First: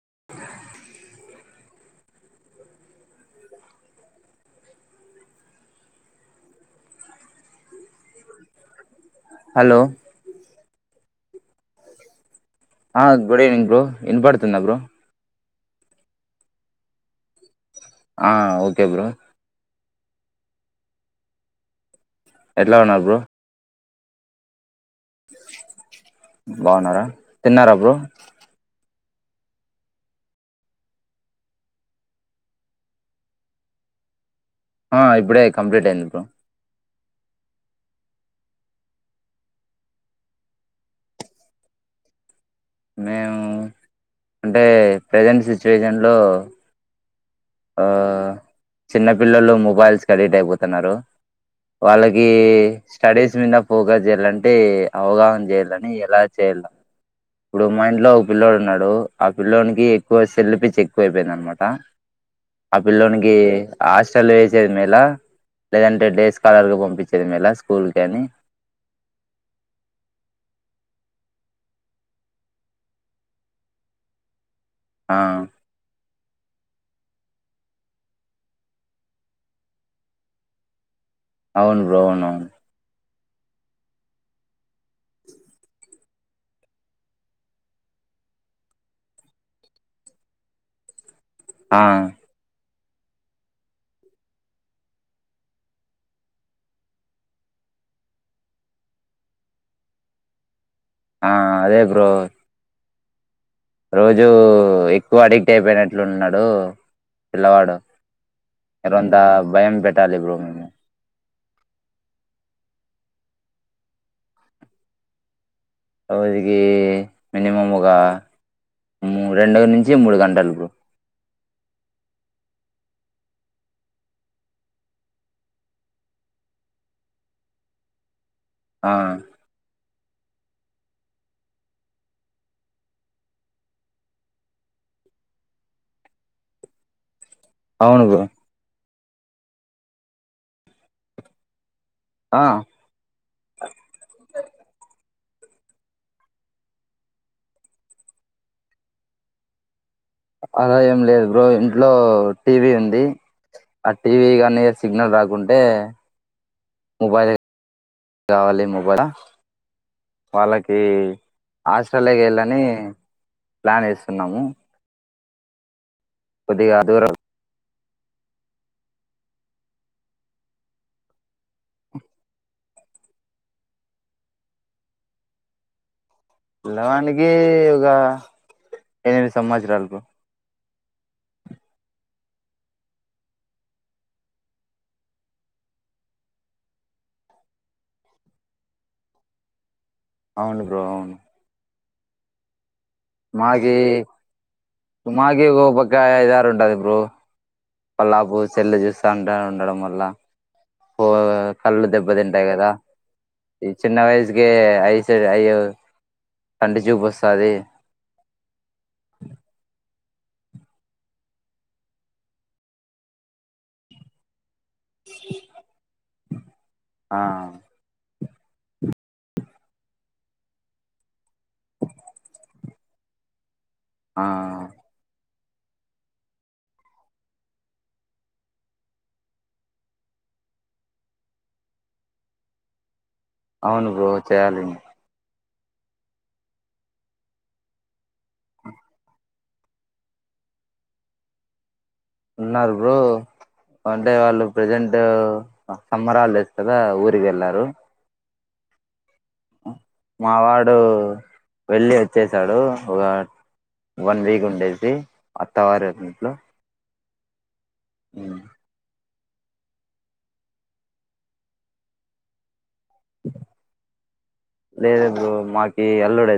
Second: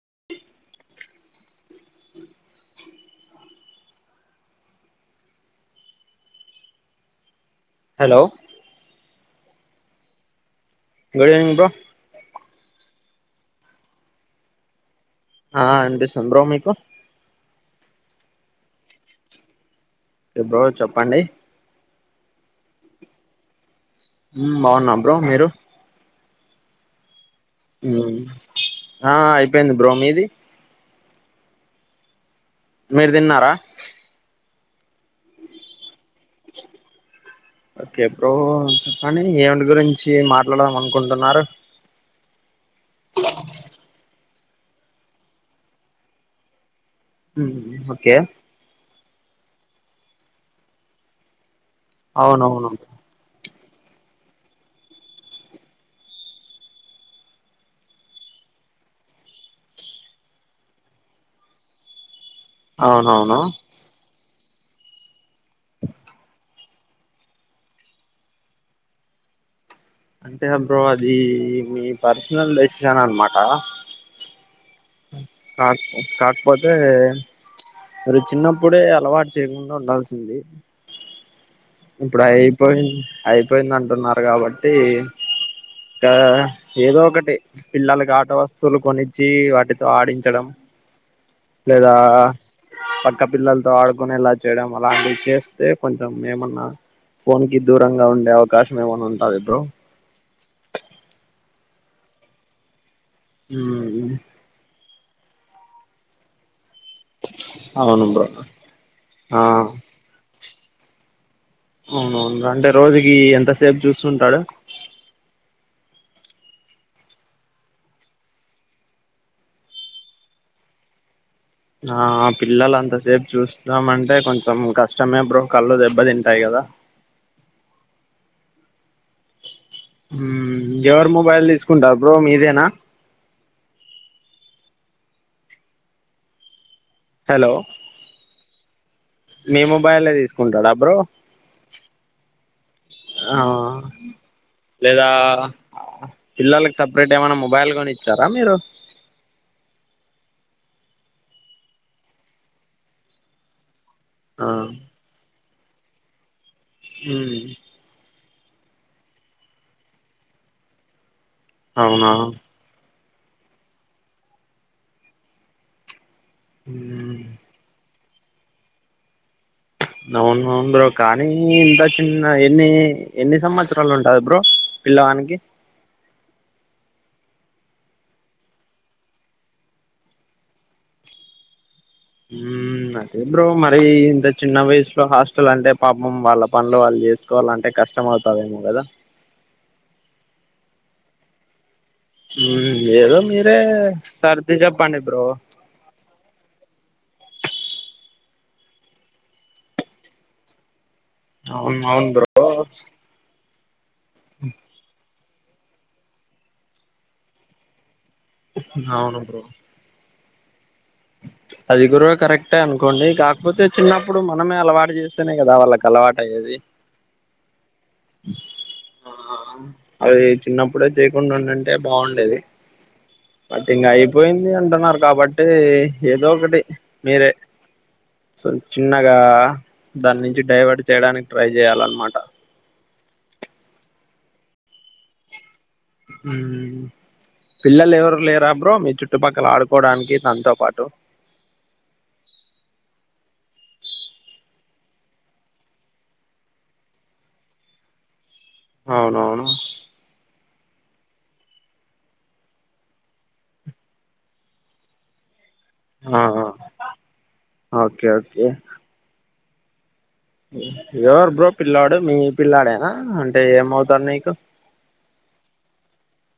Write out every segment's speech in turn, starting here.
[inaudible] Hello hello [unintelligible] bro ఆ good evening bro విన పడుతుందా బ్రో ఆ అనిపిస్తుంది బ్రో మీకు ఆ ఓకే బ్రో ఎ బ్రో చెప్పండి. ఎట్లా ఉన్నారు బ్రో. ఉం బావున్నాం బ్రో మీరు బాగున్నారా తిన్నారా బ్రో మ్మ్ ఆ అయిపోయింది బ్రో మీది మీరు తిన్నారా ఆ ఇప్పుడే కంప్లీట్ అయ్యింది బ్రో ఓకే బ్రో చెప్పండి ఏవళ్ళు గురించి మాట్లాడాలి అనుకుంటున్నారు. నేము అంటే ప్రజెంట్ సిచ్యుయేషన్ లో ఉం ఆ ఓకే చిన్న పిల్లలు మొబైల్స్ కి అడిక్ట్ అయిపోతున్నారు. వాళ్ళకి అవునవును స్టడీస్ మింద పోగా చేయాలంటే అవగాహన చేయాలని ఎలా చేయాల ఇప్పుడు మా ఇంట్లో ఒక పిల్ల్లోడు ఉన్నాడు ఆ పిల్లోనికి ఎక్కువ సెల్ పిచ్చి ఎక్కువైపోయింది అనమాట. ఆ పిల్లోనికి అవునవును హాస్టలే [unintelligible] మేలా లేదంటే డే స్కాలర్గా పంపించేది మేల స్కూల్ కి అని అంటే బ్రో అది మీ పర్సనల్ డెసిషన్ అనమాట. ఆ కార్ ఒక కార్ పోతే అది చిన్నప్పుడే అలవాటు చేయకుండా ఉండాల్సింది. అవును బ్రో ఇప్పుడు అవునవును ఐపోయింది. అయిపోయింది అంటున్నారు కాబట్టి తా ఏదో ఒకటి పిల్లలకి ఆట వస్తువులు కొనిచ్చి వాటితో ఆడించడం. ఆ లేదా పక్క పిల్లలతో ఆడుకొనేలా చేయడం అలాంటివి చేస్తే కొంచెం ఏమన్నా ఫోన్ కి దూరంగా ఉండే అవకాశం ఏమైన్నా ఉంటాంది బ్రో. ఆ అదే బ్రో మ్మ్ రోజూ ఎక్ టూ అడిక్ట్ అయిపోయినట్లు ఉన్నడు. పిల్లవాడు అవును బ్రో రొంత ఆ భయం పెట్టాలి బ్రో మేము. అవునవును అంటే రోజుకి ఎంతసేపు చూస్తుంటాడు. రోజుకి మినిమం ఒక ము రెండు నుంచి మూడు గంటలు బ్రో. ఆ పిల్లలు అంతసేపు చూస్తామంటే కొంచెం కష్టమే బ్రో కళ్ళు దెబ్బ తింటాయి కదా ఆ హ్మ్ ఎవరు మొబైల్ తీసుకుంటారు బ్రో మీదేనా హలో అవును బ్రో మీ మొబైలే తీసుకుంటాడు అబ్రో ఆ ఆ లేదా అబ్బ పిల్లలకి సపరేట్ ఏమైనా మొబైల్ కొని ఇచ్చారా మీరు అలా ఏం లేదు బ్రో ఇంట్లో టీవీ ఉంది ఆ టీవీ కానే సిగ్నల్ రాకుండా [unintelligible] పే హ్మ్ కావాలి మొబైల వాళ్ళకి అవునా హాస్టల్లకి వెళ్ళని ప్లాన్ వేస్తున్నాము ఉ కొద్దిగా దూరం అవునవును బ్రో కానీ ఇంత చిన్న ఎన్ని ఎన్ని సంవత్సరాలు ఉంటది బ్రో పిల్లవానికి పిలవానికి ఒక ఎనిమిది సంవత్సరాలు బ్రో ఉ అదే బ్రో మరి ఇంత చిన్న వయసులో హాస్టల్ అంటే పాపం వాళ్ళ పనులు వాళ్ళు చేసుకోవాలంటే కష్టం అవుతదేమో కదా అవును బ్రో అవును హ్మ్ ఏదో మీరే మాకి సర్ది చెప్పండి బ్రో మాకి ఓ పక్క ఐదారు ఉంటది బ్రో పల్లాపు సెల్ చూస్తంట ఉండడం వల్ల అవును కళ్ళు దెబ్బ అవును తంటా బ్రో కదా ఈ చిన్న వయసు కే ఐస అయ కంటిచుపస్తది అవును బ్రో అది గుడ కరెక్టే అనుకోండి కాకపోతే చిన్నప్పుడు మనమే అలవాటు చేస్తేనే కదా వాళ్ళకి అలవాటు అయ్యేది ఆ ఆ అది చిన్నప్పుడే చేయకుండా ఉండ అంటే బాగుండేది బట్టి ఇం ఆ అయిపోయింది అంటున్నారు కాబట్టి అ [unintelligible] ఏదో ఒకటి మీరే చిన్నగా దాని నుంచి డైవర్ట్ చేయడానికి ట్రై చేయాలన్నమాట అవును బ్రో చేయాలి పిల్లలు ఎవరు లేరా బ్రో మీ చుట్టుపక్కల ఆడుకోవడానికి తాంతో పాటు ఉన్నారు బ్రో అంటే వాళ్ళు ప్రెజెంట్ సమ్మర్ హాలిడేస్ వస్తు కదా ఊరికి వెళ్ళారు అవునవును అడు వెళ్ళి వచ్చేసాడు ఒక వన్ వీక్ ఉండేసి అత్తవారు ఆ ఇంట్లో ఓకే ఓకే ఎవరు బ్రో పిల్లాడు మీ పిల్లాడేనా అంటే ఏమవుతాడు నీకు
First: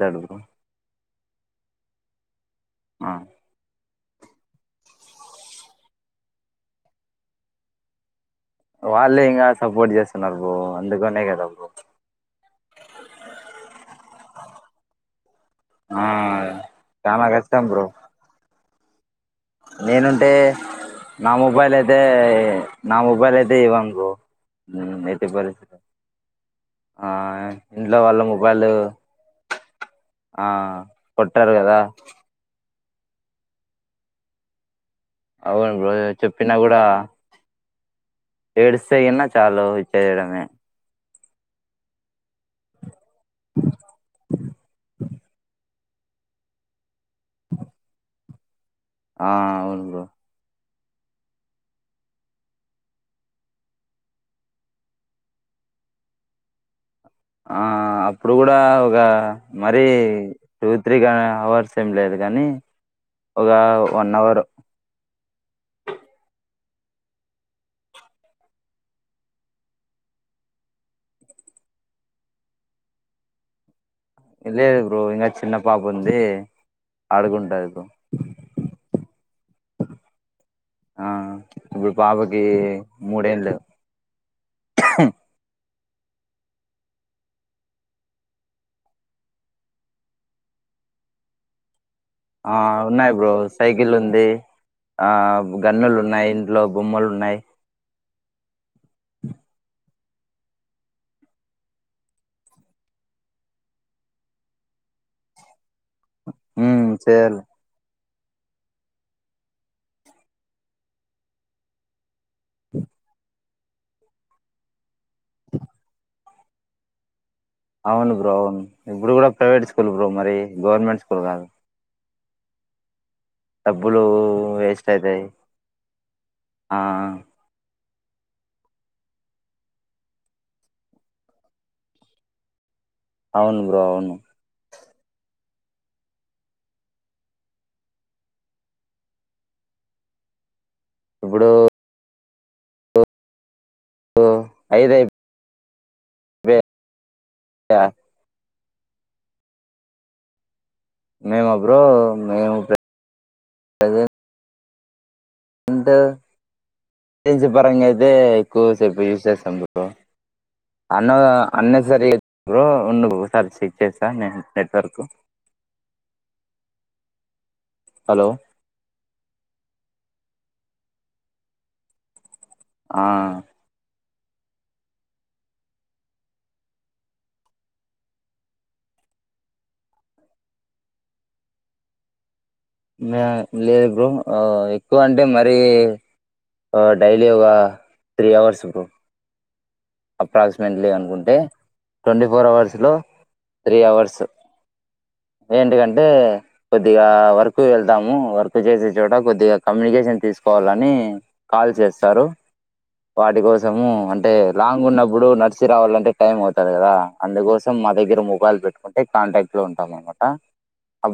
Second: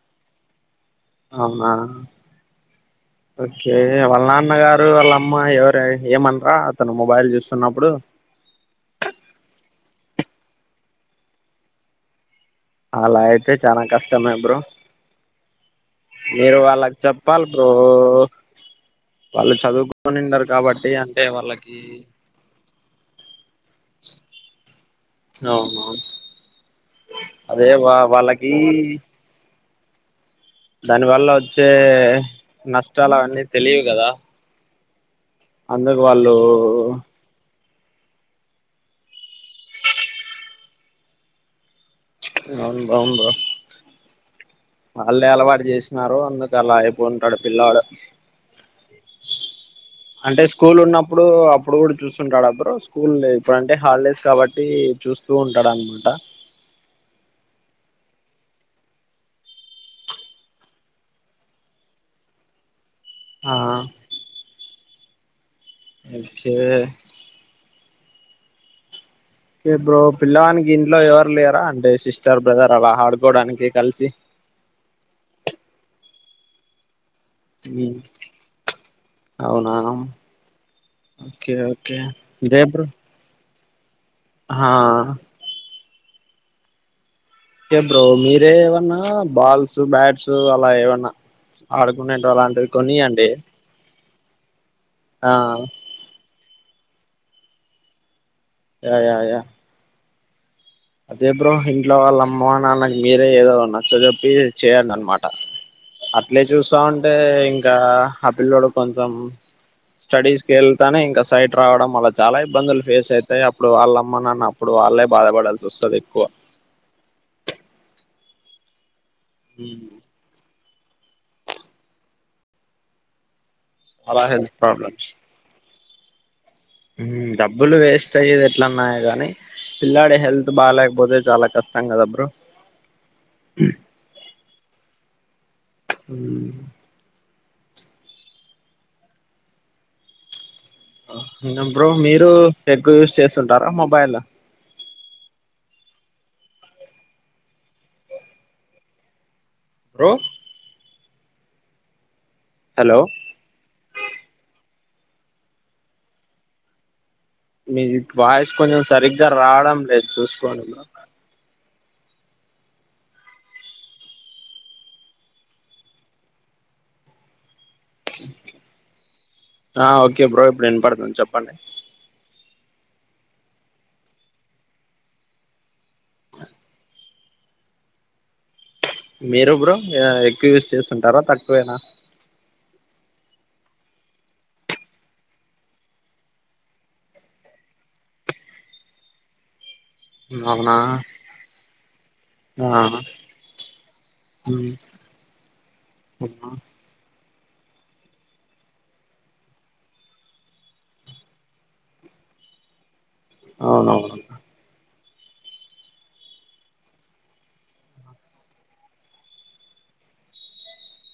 తడు అవునా ఆ ఓకే టే వాళ్ళ నాన్నగారు వాళ్ళ అమ్మ ఎవరు ఏమనరా అతను మొబైల్ చూస్తున్నప్పుడు వాళ్ళే ఇంకా సపోర్ట్ చేస్తున్నారు బ్రో అందుకనే కదా బో అలా అయితే చనా కష్టమే బ్రో ఆ మీరు వాళ్ళకి చాలా చెప్పాలి కష్టం బ్రో వాళ్ళు చదువుకొని నేనుంటే ఉండరు కాబట్టి అంటే నా మొబైల్ వాళ్ళకి అయితే నా మొబైల్ది టే ఇవ్వను బ్రో ఎట్టి పరిస్థితి అవును ఆ అదే వా ఇంట్లో వాళ్ళ వాళ్ళకి మొబైల్ ఆ దాని వల్ల కొట్టారు వచ్చే కదా నష్ ష్టాలవన్నీ తెలియవు కదా అవును బ్రో అందుకు వాళ్ళు చెప్పినా కూడా ఏడు సే ఎన్న చాలు ఇచ్చేయడమే అను అవును బ్రో వాళ్ళే అలవాటు చేసినారు అందుకు అలా యి ఉంటాడు పిల్లాడు ఆ అవును బ్రో అంటే స్కూల్ ఉన్నప్పుడు అప్పుడు కూడా చూస్తుంటాడ బ్రో స్కూల్ లే ఇప్పుడంటే హాలిడేస్ కాబట్టి చూస్తూ ఉంటాడునమాట ఆ అప్పుడు కూడా ఒక మరీ టూ త్రీ గా అవర్స్ ఏమి లేదు కానీ ఒక ఆ one hour okay okay bro పిల్లవానికి ఇంట్లో ఎవరు లేరా అంటే సిస్టర్ బ్రదర్ అలా ఆడుకోవడానికి కలిసి లేదు బ్రో ఇంగ చిన్న పాప ఉంది ఆడుకుంటాది బ్రో ఉమ్, అవునా ఆ ఓకే ఇప్పుడు ఓకే పాపకి మూడేండ్లు హా ఓకే బ్రో మీరే ఏమన్నా బాల్స్ బ్యాట్స్ అలా ఏవన్నా ఆడ్ కునేటివి అలాంటివి కొనియ్యండి ది ఆ గన్నులు నైన్ లో బొమ్మలు ఉన్నాయి యా యా యా అదే బ్రో ఇంట్లో వాళ్ళ అమ్మ నాన్నకు మీరే ఏదో నచ్చజొప్పి చేయండి. అనమాట అట్లే చూస్తా ఉమ్ ఉంటే చేయాలి ఇంకా ఆ పిల్ల్లోడు కొంచెం స్టడీస్కి వెళ్తానే, ఇంకా సైట్ రావడం వల్ల చాలా ఇబ్బందులు ఫేస్ అయితాయ్. అప్పుడు వాళ్ళ అమ్మానాన్న అప్పుడు వాళ్ళే బాధపడాల్సి వస్తాది. ఎక్కువ అవును బ్రో అవును ఇప్పుడు కూడా ప్రైవేట్ స్కూల్ బ్రో మరి గవర్నమెంట్ ఇప్పుడు కాదు డబ్బులు అలా వేస్ట్ అయితాయ్ హ్మ్ డబ్బులు వేస్ట్ ఎట్లన్నాయి. కానీ పిల్లాడి హెల్త్ బాలేకపోతే చాలా కష్టం కదా బ్రో అవును బ్రో అవును అ ఇప్పుడు [unintelligible] బ్రో మీరు ఎక్కువ యూస్ చేస్తాద్ ధర ఆ మొబైలా ఐదు అయిపోయింది. వే బ్రో మేమ బ్రో నేను ఉపేం హలో అదేద్ ఎంత ఏజెన్సీ మీ పరంగా అయితే వాయిస్ కొంచెం ఎక్కువసేపు యూస్ సరిగ్గా చేస్తాం. రావడం బ్రో లేదు చూసుకోండి బ్రో అన్న వ అన్నెసరీ బ్రో ఉండు బ్రో ఒకసారి చెక్ చేస్తాను. నేను నెట్వర్క్ హలో ఆ ఓకే బ్రో వినాపడుతుంది చెప్పండి. ఆ అ మీరు బ్రో ఎక్కువ యూస్ చేస్తుంటారా తక్కువేనా లేదు బ్రో ఎక్కువ అంటే మరీ డైలీ ఒక త్రీ అవర్స్ బ్రో అవునా అప్రాక్సిమేట్లీ అనుకుంటే ట్వంటీ ఫోర్ అవర్స్ ఆ లో త్రీ అవర్స్ ఏంటది అంటే కొద్దిగా వార్ వర్క్ వెళ్తాము. వర్క్ చేసే చోట కొద్దిగా కమ్యూనికేషన్ తీసుకోవాలని కాల్ చేస్తారు. వాటి కోసము అవునవును అంటే ఉన్నప్పుడు నడ్సి రావాలంటే టైం అవుతది. కదా అందుకోసం మా దగ్గర మొబైలు పెట్టుకుంటే కాంటాక్ట్ లో ఉంటాం. అనమాట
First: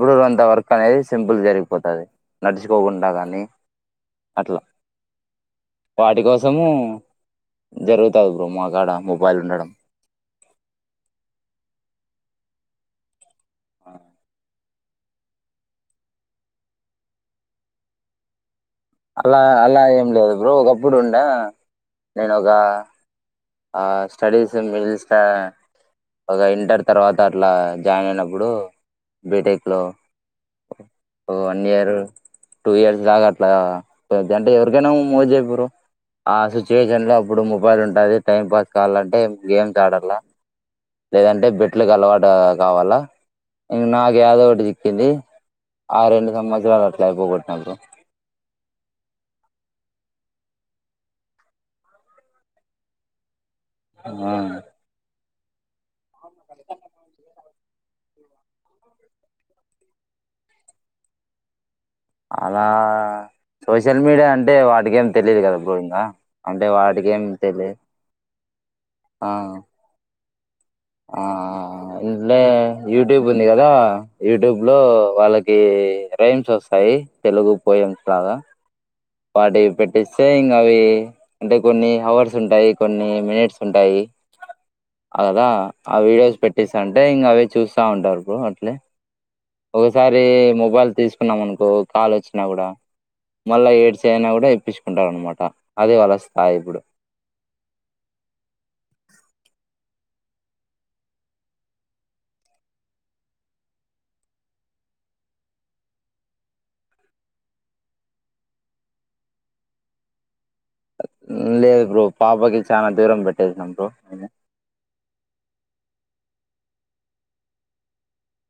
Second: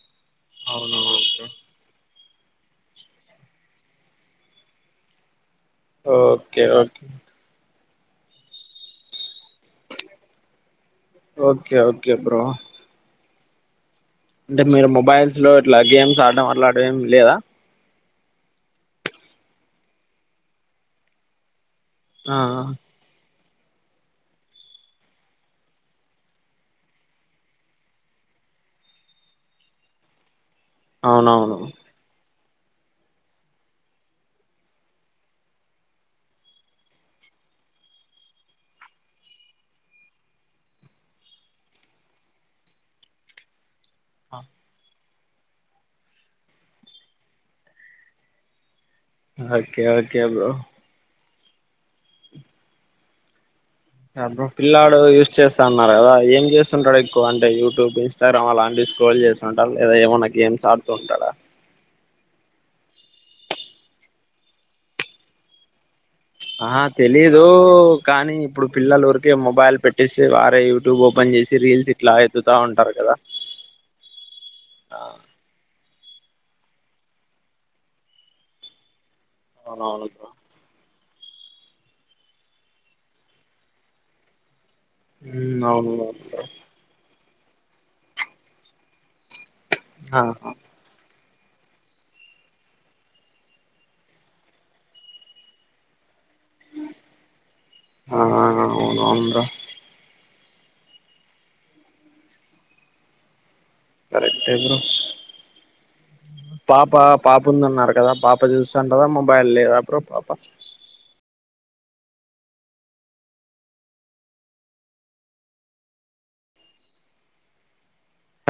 గుడురు అంత వర్క్ అనేది సింపుల్ అవునవును జరిగిపోతది. నడుచిపోకుండా కానీ అట్లా. వాటి ఓకే కోసము. ఓకే జరుగు. వస్తాడు బ్రో మగాడ. అందరూ. Okay okay bro. బ్రో ఆ అంటే మీరు మొబైల్స్ లో. అట్లా గేమ్స్ ఆడడం అట్లాటివి ఏమి లేదా. అలా అలా ఏం లేదు బ్రో. ఒకప్పుడు ఉండే, నేను ఆ ఓగా. ఆ స్టడీస్ మిడిల్. స్ట ఒక ఇంటర్ తర్వాత అట్లా. జాయిన్ అయినప్పుడు బీటెక్లో, ఓ అవునవును వన్ ఇయర్ రు. టూ ఇయర్స్ దాగా అట్లా. పెద్ద అంటే ఎవరికైనా. మో బ్రో ఆ సిచ్యువేషన్ లో అప్పుడు మొబైల్ ఉంటుంది. టైం పాస్ కావాలంటే. గేమ్స్ ఆడాలా లేదంటే. బెట్లకు అలవాటు కావాలా, ఇంక నాకు ఏదో ఒకటి చిక్కింది. ఆ రెండు సంవత్సరాలు. అట్లయిపో గొట్టిన బ్రో, ఓకే ఓకే బ్రో. ఆ బ్రో పిల్లాడు ఏ స్కూల్, చెస్ అన్నారు కదా ఏం చేస్తుంటడు. ఎక్కువ అంటే యూ. YouTube Instagram. అలాంటి స్క్రోల్ చేస్తు ఉంటారు. లేదా ఏమన్నా గేమ్స్ ఆడుతూ ఉంటాడా. అలా సోషల్ మీడియా. అంటే వాటికేం తెలియదు కదా బ్రో ఇంగా. అహ తెలియదు కానీ. ఇప్పుడు ఆ పిల్లలఊరికే మొబైల్ పెట్టేసి, సవ ఆ అంటే ఉంటారు కదా యూట్యూబ్ ఉంది. కదా యూట్యూబ్ లో వాళ్ళకి, ఎరైమ్స్ వస్తాయి. తెలుగు పోయెమ్స్ లాగా, వాటివి అవునవును పెట్టిస్తే బ్రో ఇంగా అవి. అంటే కొన్ని హావర్స్. ఉంటాయి కొన్ని మినిట్స్ ఉంటాయి, కదా ఉమ్ అవును ఆ వీడియోస్ బ్రో పెట్టేస్త అంటే ఇంకా అవి. చూస్తా ఉంటారు బ్రో అట్లే. ఆ ఒసారి మొబైల్ తీసు. తీసుకున్నావ్ అనుకో. కాల్ వచ్చినా కూడా మల్ల ఎయిడ్స్. చైనా కూడా ఇప్పించుకుంటారు. అన్నమాట అదే వాళ్ళ, స్థాయి ఇప్పుడు ఆ అవును అవును. తో కరెక్ట్ ఎ బ్రో. పాప పాప ఉందన్నారు కదా పాప చూస్తుాంటదా. మొబైల్ లేదా అ బ్రో పాప, లేదు బ్రో పాపకి చాన దూరం పెట్టేసినం బ్రో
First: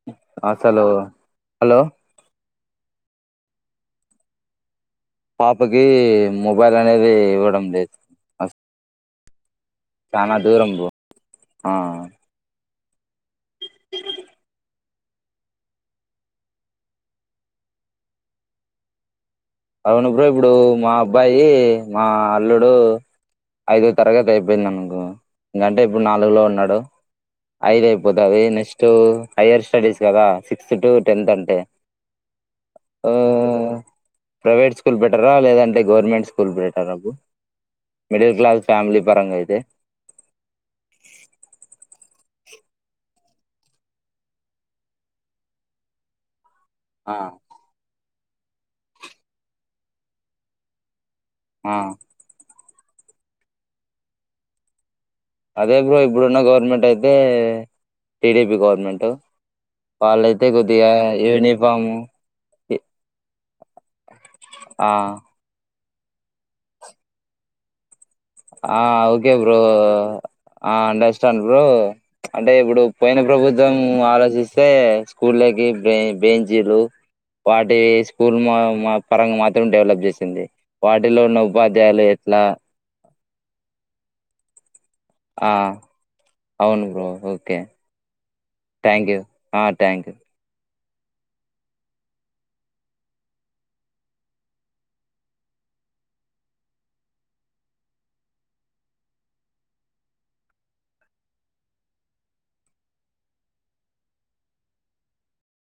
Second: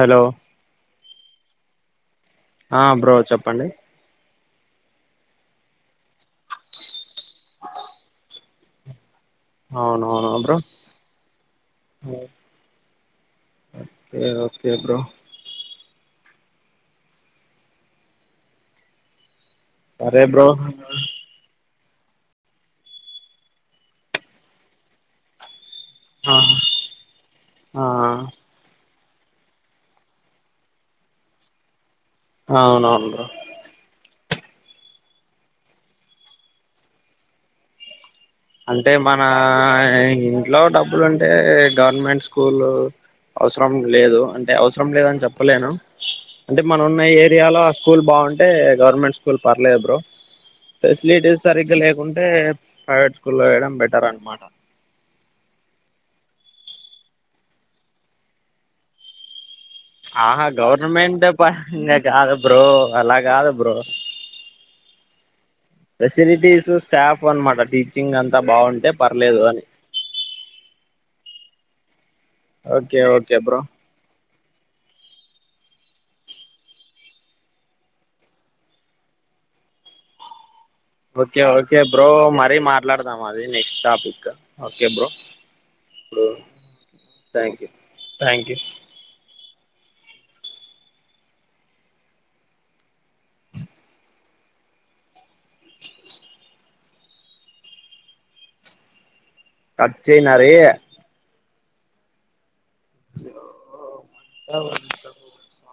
హలో అసలు హలో ఆ బ్రో చెప్పండి పాపకి మొబైల్ అనేది ఇవ్వడం లేదు అస చనా దూరం బ్రో ఆ ఓకే ఓకే బ్రో అవును బ్రో ఇప్పుడు మా అబ్బాయి మా అల్లుడు ఐదో తరగతి అయిపోయింది అనకొ ఇంగ అంటే ఇప్పుడు నాలుగు ఆ లో ఉన్నాడు ఐదు ఆ అయిపోతది నెక్స్ట్ ఇప్పుడు హైయర్ స్టడీస్ కదా సిక్స్త్ టు టెన్త్ అంటే అవును ఆ అవును ప్రైవేట్ స్కూల్ బేటరా లేదంటే గవర్నమెంట్ స్కూల్ బటర బ్రో మిడిల్ క్లాస్ అంటే ఫ్యామిలీ మన పరంగా అయితే ఇంట్లో డబ్బులు ఉంటే గవర్నమెంట్ స్కూల్ అవసరం లేదు అంటే అవసరం లేదని చెప్పలేను అంటే మన ఉన్న ఆ ఏరియాలో ఆ స్కూల్ బాగుంట అంటే గవర్నమెంట్ స్కూల్ పర్లేదు బ్రో లేడీస్ ఆ సరిగ్గా లేకుంటే అ [inaudible] స్కూల్ లో వేయడం బెటర్ అనమాట అదే బ్రో ఇప్పుడున్న గవర్నమెంట్ అయితే టీడీపీ గవర్నమెంట్ ఆ హా వాళ్ళయితే కొద్దిగా గవర్నమెంట్ యూనిఫాము పరంగా కాదు బ్రో అలా కాదు బ్రో ఆ ఫెసిలిటీసు స్టాఫ్ అన్నమాట ఆ ఓకే బ్రో ఆ అండర్స్టాండ్ బ్రో [inaudible] అంటే ఇప్పుడు ఓకే పోయిన ఓకే బ్రో ప్రభుత్వం ఆలోచిస్తే అంటే స్కూల్ లేకి బెంచీలు వాటి స్కూల్ మా మ పరంగా మాత్రం డెవలప్ చేసింది వాటిలో ఉన్న ఓకే ఓకే ఉపాధ్యాయులు బ్రో ఎట్లా మరి మాట్లాడ మాది నెస్ట్క్ టాపిక్ ఓకే బ్రో ఆ అవును bro okay thank you thank you thank you ఆ థ్యాంక్ యూ కట్ చేయనా రెయ్ [unintelligible]